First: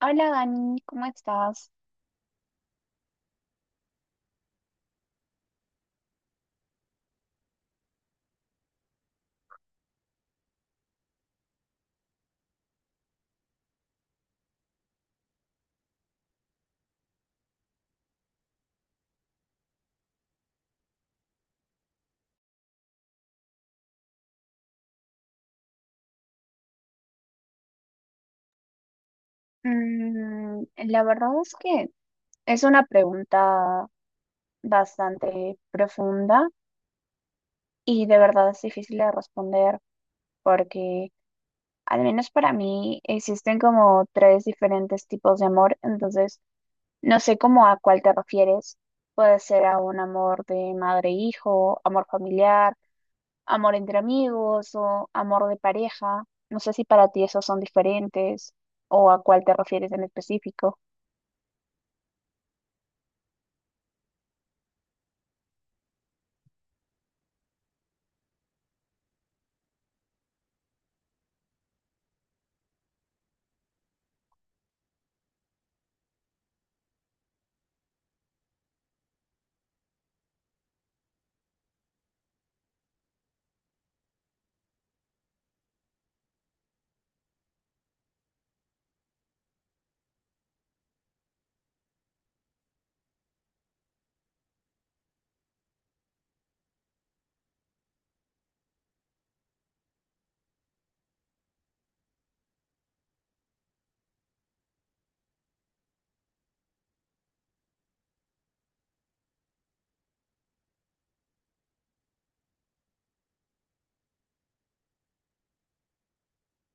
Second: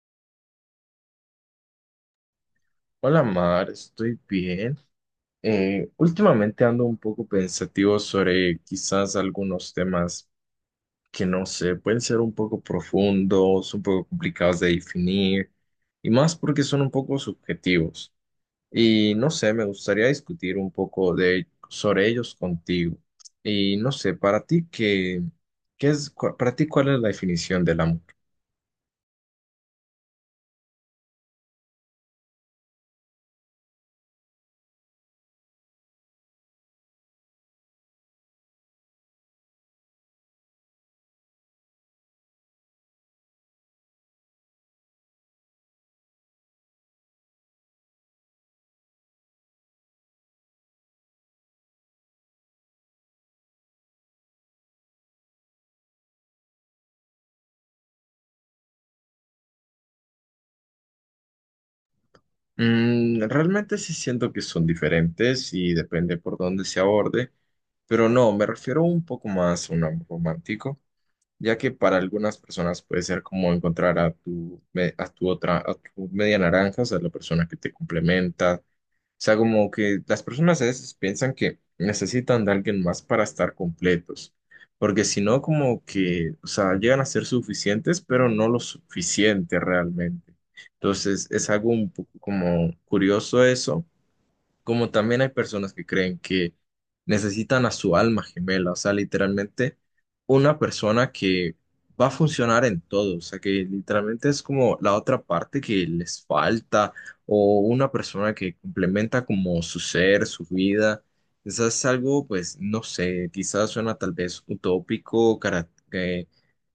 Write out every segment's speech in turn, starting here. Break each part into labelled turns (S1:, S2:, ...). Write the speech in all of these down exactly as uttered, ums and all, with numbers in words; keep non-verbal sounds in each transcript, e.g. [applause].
S1: Hola Dani, ¿cómo estás?
S2: Hola Mar, estoy bien. Eh, últimamente ando un poco pensativo sobre quizás algunos temas que no sé, pueden ser un poco profundos, un poco complicados de definir y más porque son un poco subjetivos. Y no sé, me gustaría discutir un poco de, sobre ellos contigo. Y no sé, para ti qué, qué es, cua- para ti ¿cuál es la definición del amor?
S1: Mm, la verdad es que es una pregunta bastante profunda y de verdad es difícil de responder porque al menos para mí existen como tres diferentes tipos de amor, entonces no sé cómo a cuál te refieres. Puede ser a un amor de madre-hijo, amor familiar, amor entre amigos o amor de pareja. No sé si para ti esos son diferentes o a cuál te refieres en específico.
S2: Mm, realmente sí siento que son diferentes y depende por dónde se aborde, pero no, me refiero un poco más a un amor romántico, ya que para algunas personas puede ser como encontrar a tu, me- a tu otra, a tu media naranja, o sea, la persona que te complementa, o sea, como que las personas a veces piensan que necesitan de alguien más para estar completos, porque si no, como que, o sea, llegan a ser suficientes, pero no lo suficiente realmente. Entonces, es algo un poco como curioso eso, como también hay personas que creen que necesitan a su alma gemela, o sea, literalmente una persona que va a funcionar en todo, o sea, que literalmente es como la otra parte que les falta o una persona que complementa como su ser, su vida. Quizás es algo, pues, no sé, quizás suena tal vez utópico, cara- que,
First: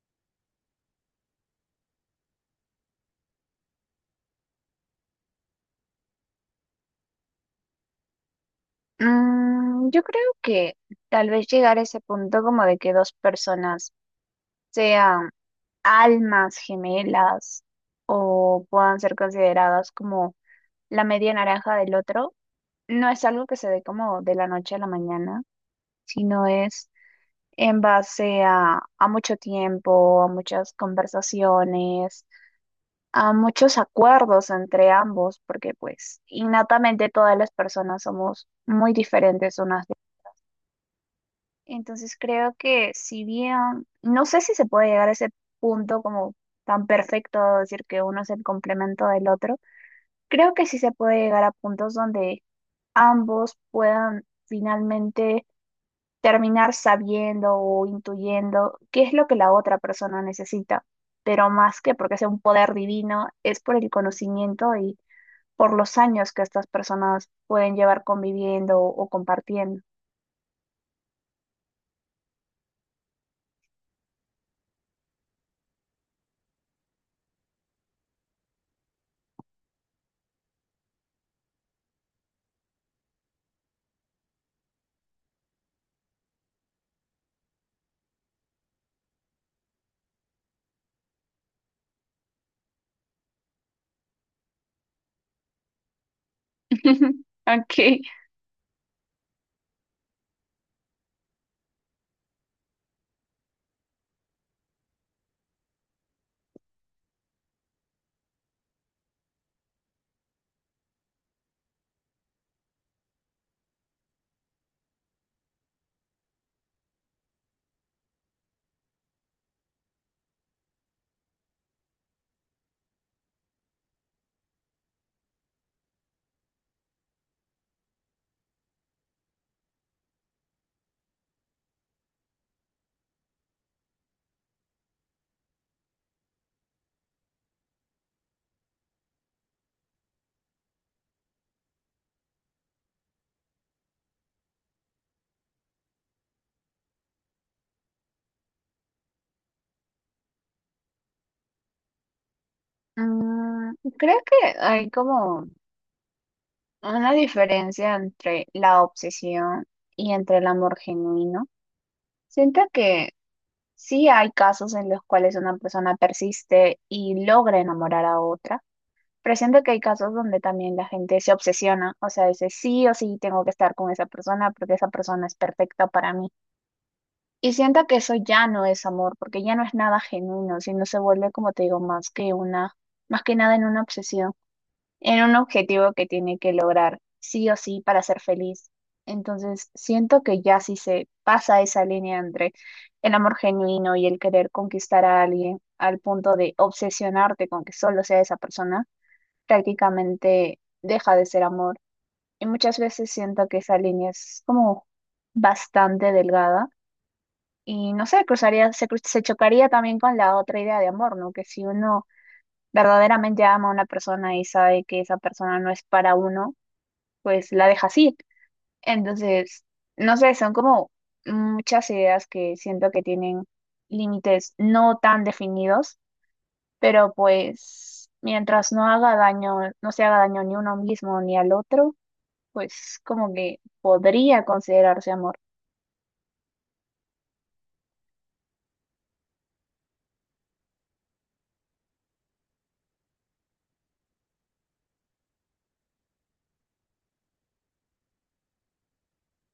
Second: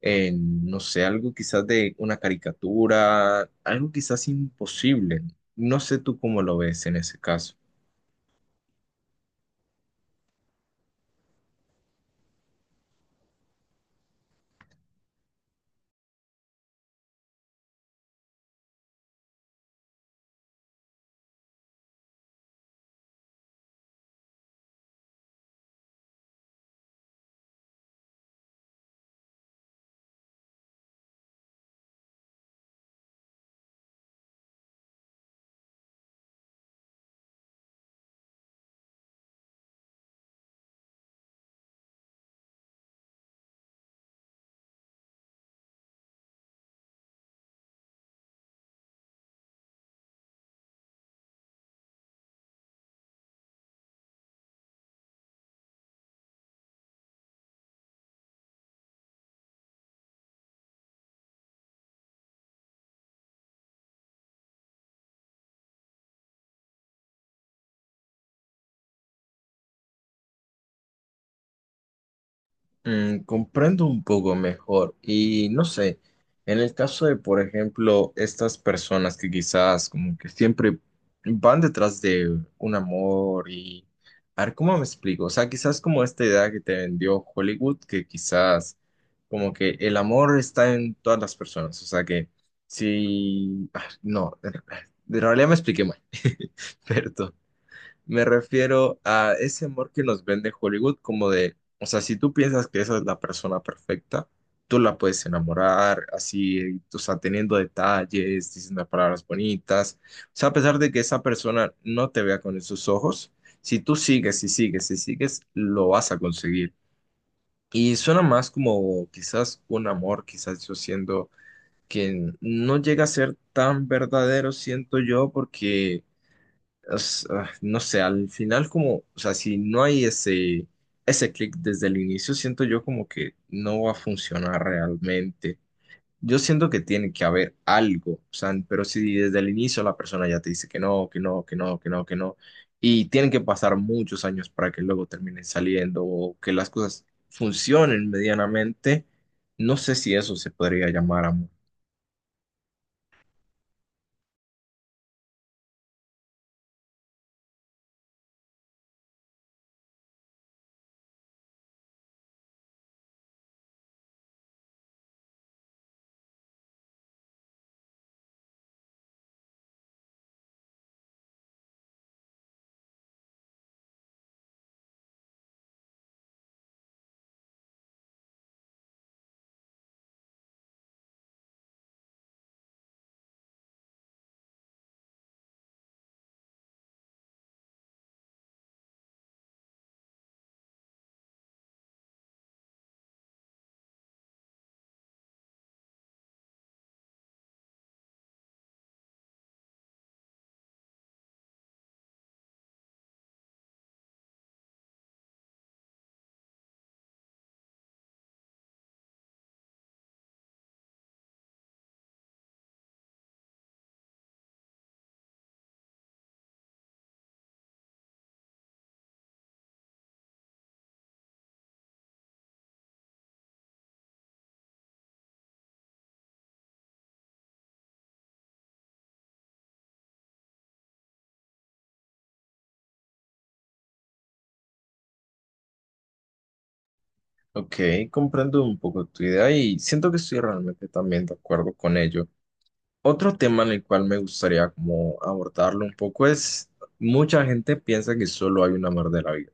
S2: eh, no sé, algo quizás de una caricatura, algo quizás imposible. No sé tú cómo lo ves en ese caso.
S1: Mm, yo creo que tal vez llegar a ese punto como de que dos personas sean almas gemelas o puedan ser consideradas como la media naranja del otro, no es algo que se dé como de la noche a la mañana, sino es en base a, a mucho tiempo, a muchas conversaciones, a muchos acuerdos entre ambos, porque pues innatamente todas las personas somos muy diferentes unas. Entonces creo que si bien, no sé si se puede llegar a ese punto como tan perfecto, de decir que uno es el complemento del otro, creo que sí se puede llegar a puntos donde ambos puedan finalmente terminar sabiendo o intuyendo qué es lo que la otra persona necesita, pero más que porque sea un poder divino, es por el conocimiento y por los años que estas personas pueden llevar conviviendo o compartiendo.
S2: Mm, comprendo un poco mejor y no sé, en el caso de, por ejemplo, estas personas que quizás como que siempre van detrás de un amor y, a ver, ¿cómo me explico? O sea, quizás como esta idea que te vendió Hollywood, que quizás como que el amor está en todas las personas, o sea que si, ah, no, de de realidad me expliqué mal, [laughs]
S1: [laughs]
S2: perdón.
S1: Ok.
S2: Me refiero a ese amor que nos vende Hollywood, como de, o sea, si tú piensas que esa es la persona perfecta, tú la puedes enamorar, así, o sea, teniendo detalles, diciendo palabras bonitas. O sea, a pesar de que esa persona no te vea con esos ojos, si tú sigues y sigues y sigues, lo vas a conseguir. Y suena más como quizás un amor, quizás yo siendo que no llega a ser tan verdadero, siento yo, porque es, ah, no sé, al final como, o sea, si no hay ese, ese clic desde el inicio, siento yo como que no va a funcionar realmente. Yo siento que tiene que haber algo, o sea, pero si desde el inicio la persona ya te dice que no, que no, que no, que no, que no, y tienen que pasar muchos años para que luego terminen saliendo o que las cosas funcionen medianamente, no sé si eso se podría llamar amor.
S1: Mm, Creo que hay como una diferencia entre la obsesión y entre el amor genuino. Siento que sí hay casos en los cuales una persona persiste y logra enamorar a otra, pero siento que hay casos donde también la gente se obsesiona, o sea, dice sí o sí tengo que estar con esa persona porque esa persona es perfecta para mí. Y siento que eso ya no es amor, porque ya no es nada genuino, sino se vuelve, como te digo, más que una, más que nada en una obsesión, en un objetivo que tiene que lograr sí o sí para ser feliz. Entonces, siento que ya si se pasa esa línea entre el amor genuino y el querer conquistar a alguien al punto de obsesionarte con que solo sea esa persona, prácticamente deja de ser amor. Y muchas veces siento que esa línea es como bastante delgada y no sé, cruzaría, se, cru- se chocaría también con la otra idea de amor, ¿no? Que si uno verdaderamente ama a una persona y sabe que esa persona no es para uno, pues la deja así. Entonces, no sé, son como muchas ideas que siento que tienen límites no tan definidos, pero pues mientras no haga daño, no se haga daño ni a uno mismo ni al otro, pues como que podría considerarse amor.
S2: Ok, comprendo un poco tu idea y siento que estoy realmente también de acuerdo con ello. Otro tema en el cual me gustaría como abordarlo un poco es, mucha gente piensa que solo hay un amor de la vida.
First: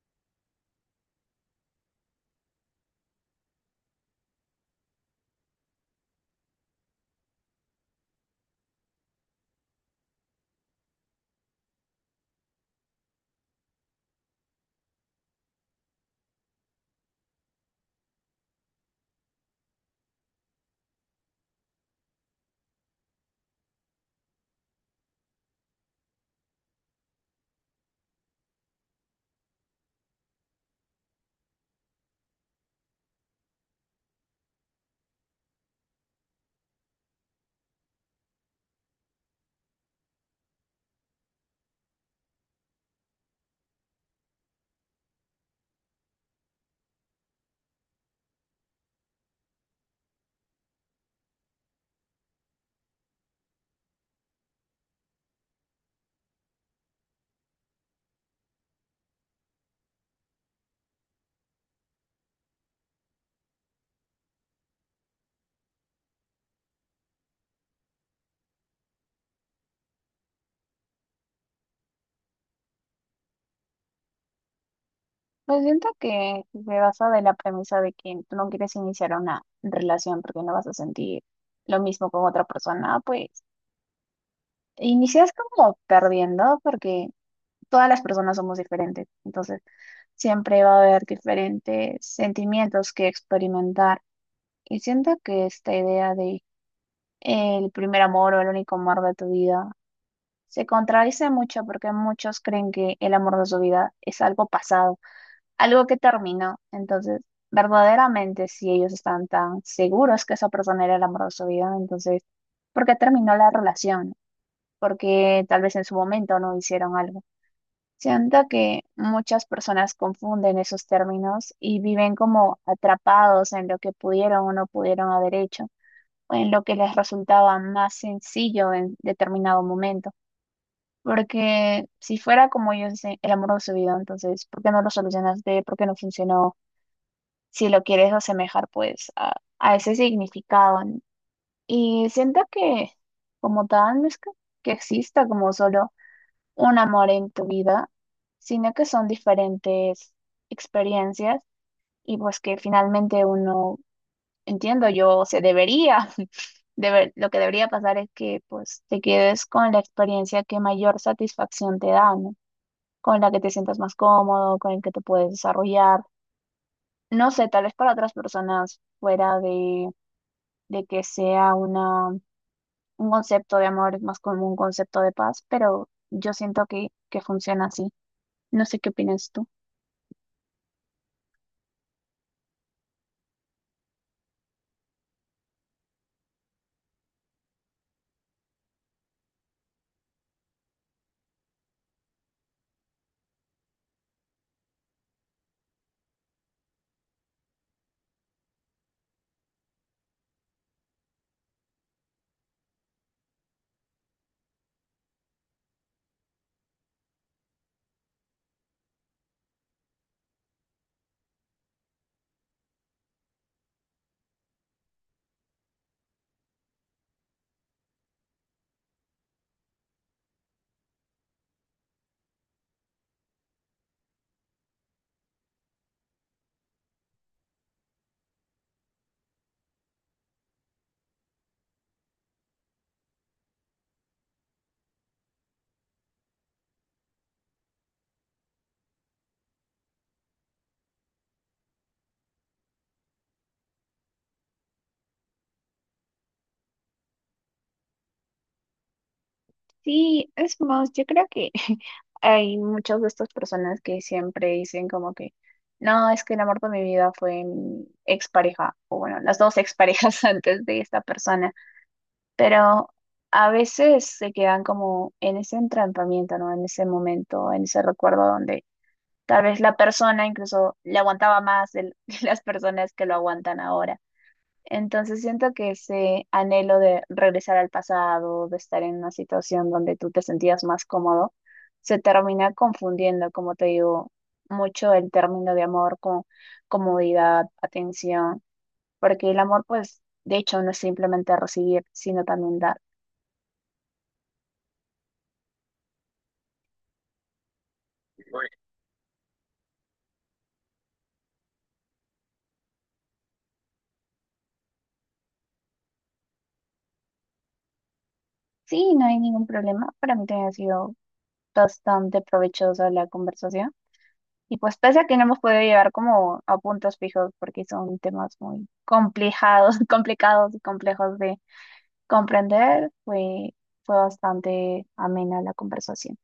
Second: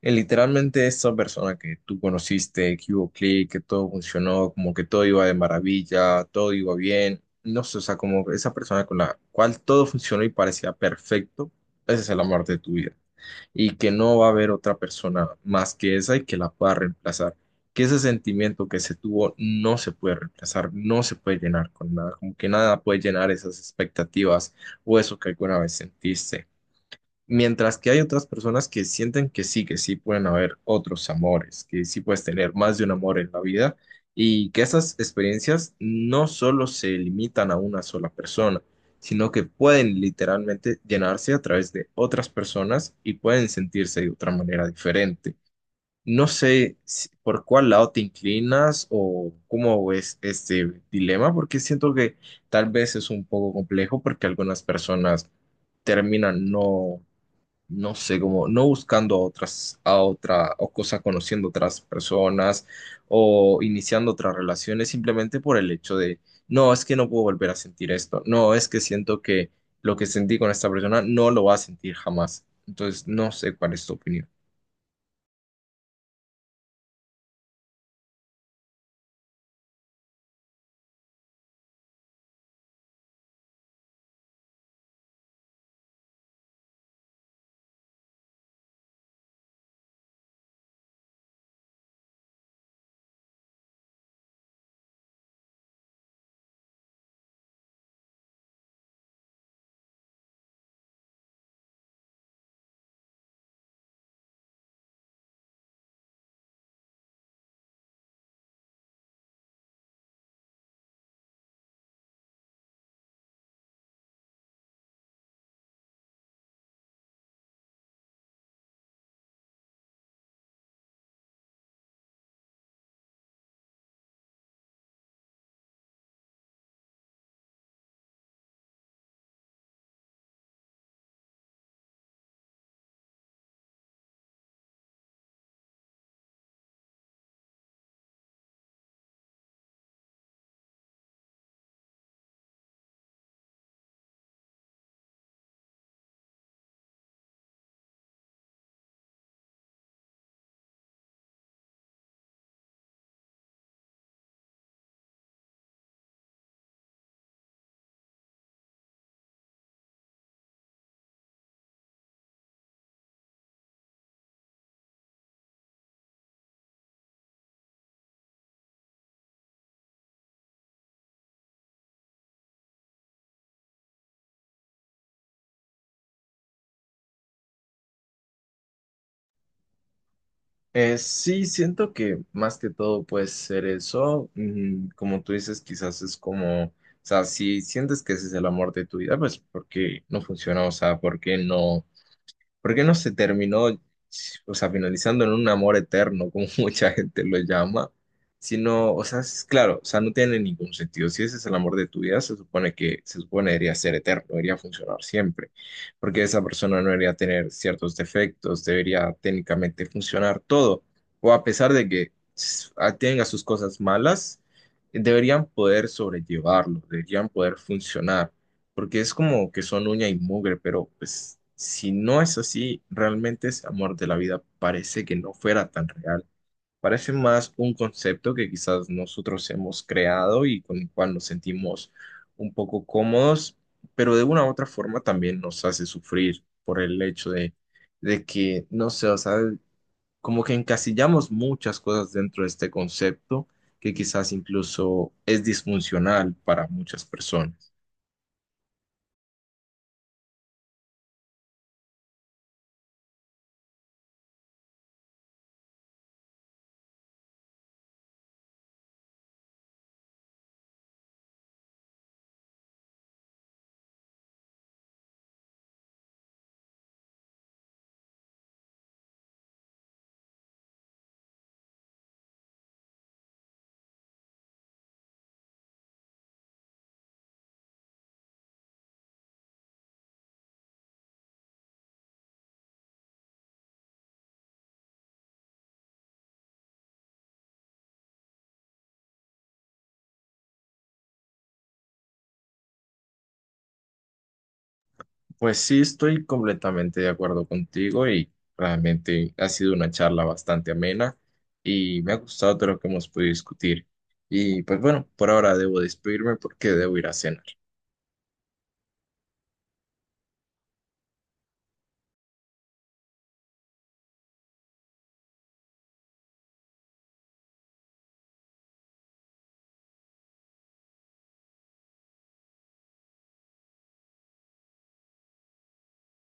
S2: Eh, literalmente esa persona que tú conociste, que hubo clic, que todo funcionó, como que todo iba de maravilla, todo iba bien, no sé, o sea, como esa persona con la cual todo funcionó y parecía perfecto, ese es el amor de tu vida y que no va a haber otra persona más que esa y que la pueda reemplazar. Que ese sentimiento que se tuvo no se puede reemplazar, no se puede llenar con nada, como que nada puede llenar esas expectativas o eso que alguna vez sentiste. Mientras que hay otras personas que sienten que sí, que sí pueden haber otros amores, que sí puedes tener más de un amor en la vida y que esas experiencias no solo se limitan a una sola persona, sino que pueden literalmente llenarse a través de otras personas y pueden sentirse de otra manera diferente. No sé si- ¿Por cuál lado te inclinas o cómo ves este dilema? Porque siento que tal vez es un poco complejo porque algunas personas terminan no no sé, como no buscando a otras, a otra, o cosas conociendo otras personas o iniciando otras relaciones simplemente por el hecho de, no, es que no puedo volver a sentir esto, no, es que siento que lo que sentí con esta persona no lo va a sentir jamás. Entonces, no sé cuál es tu opinión.
S1: Pues siento que se basa de la premisa de que tú no quieres iniciar una relación porque no vas a sentir lo mismo con otra persona, pues inicias como perdiendo porque todas las personas somos diferentes. Entonces, siempre va a haber diferentes sentimientos que experimentar. Y siento que esta idea de el primer amor o el único amor de tu vida se contradice mucho porque muchos creen que el amor de su vida es algo pasado, algo que terminó. Entonces, verdaderamente, si ellos están tan seguros que esa persona era el amor de su vida, entonces, ¿por qué terminó la relación? Porque tal vez en su momento no hicieron algo. Siento que muchas personas confunden esos términos y viven como atrapados en lo que pudieron o no pudieron haber hecho, o en lo que les resultaba más sencillo en determinado momento. Porque si fuera como yo dicen, el amor de su vida, entonces, ¿por qué no lo solucionaste? ¿Por qué no funcionó? Si lo quieres asemejar, pues, a, a ese significado, ¿no? Y siento que, como tal, no es que que exista como solo un amor en tu vida, sino que son diferentes experiencias y pues que finalmente uno, entiendo yo, se debería, [laughs] debe- lo que debería pasar es que pues te quedes con la experiencia que mayor satisfacción te da, ¿no? Con la que te sientas más cómodo, con el que te puedes desarrollar. No sé, tal vez para otras personas fuera de, de que sea una, un concepto de amor es más como un concepto de paz, pero yo siento que, que funciona así. No sé qué opinas tú.
S2: Eh, sí, siento que más que todo puede ser eso. Mm, como tú dices, quizás es como, o sea, si sientes que ese es el amor de tu vida, pues ¿por qué no funciona? O sea, ¿por qué no? ¿Por qué no se terminó, o sea, finalizando en un amor eterno, como [laughs] mucha gente lo llama? Sino, o sea, es claro, o sea, no tiene ningún sentido. Si ese es el amor de tu vida, se supone que, se supone debería ser eterno, debería funcionar siempre, porque esa persona no debería tener ciertos defectos, debería técnicamente funcionar todo, o a pesar de que s- a- tenga sus cosas malas, deberían poder sobrellevarlo, deberían poder funcionar porque es como que son uña y mugre, pero pues si no es así, realmente ese amor de la vida parece que no fuera tan real. Parece más un concepto que quizás nosotros hemos creado y con el cual nos sentimos un poco cómodos, pero de una u otra forma también nos hace sufrir por el hecho de, de que, no sé, o sea, como que encasillamos muchas cosas dentro de este concepto que quizás incluso es disfuncional para muchas personas.
S1: Sí, es más, yo creo que [laughs] hay muchas de estas personas que siempre dicen como que, no, es que el amor de mi vida fue mi expareja, o bueno, las dos exparejas [laughs] antes de esta persona, pero a veces se quedan como en ese entrampamiento, ¿no? En ese momento, en ese recuerdo donde tal vez la persona incluso le aguantaba más de [laughs] las personas que lo aguantan ahora. Entonces siento que ese anhelo de regresar al pasado, de estar en una situación donde tú te sentías más cómodo, se termina confundiendo, como te digo, mucho el término de amor con comodidad, atención, porque el amor, pues, de hecho, no es simplemente recibir, sino también dar.
S2: Pues sí, estoy completamente de acuerdo contigo y realmente ha sido una charla bastante amena y me ha gustado todo lo que hemos podido discutir. Y pues bueno, por ahora debo despedirme porque debo ir a cenar.
S1: Sí, no hay ningún problema. Para mí también ha sido bastante provechosa la conversación. Y pues pese a que no hemos podido llegar como a puntos fijos porque son temas muy complicados, [laughs] complicados y complejos de comprender, fue, fue bastante amena la conversación.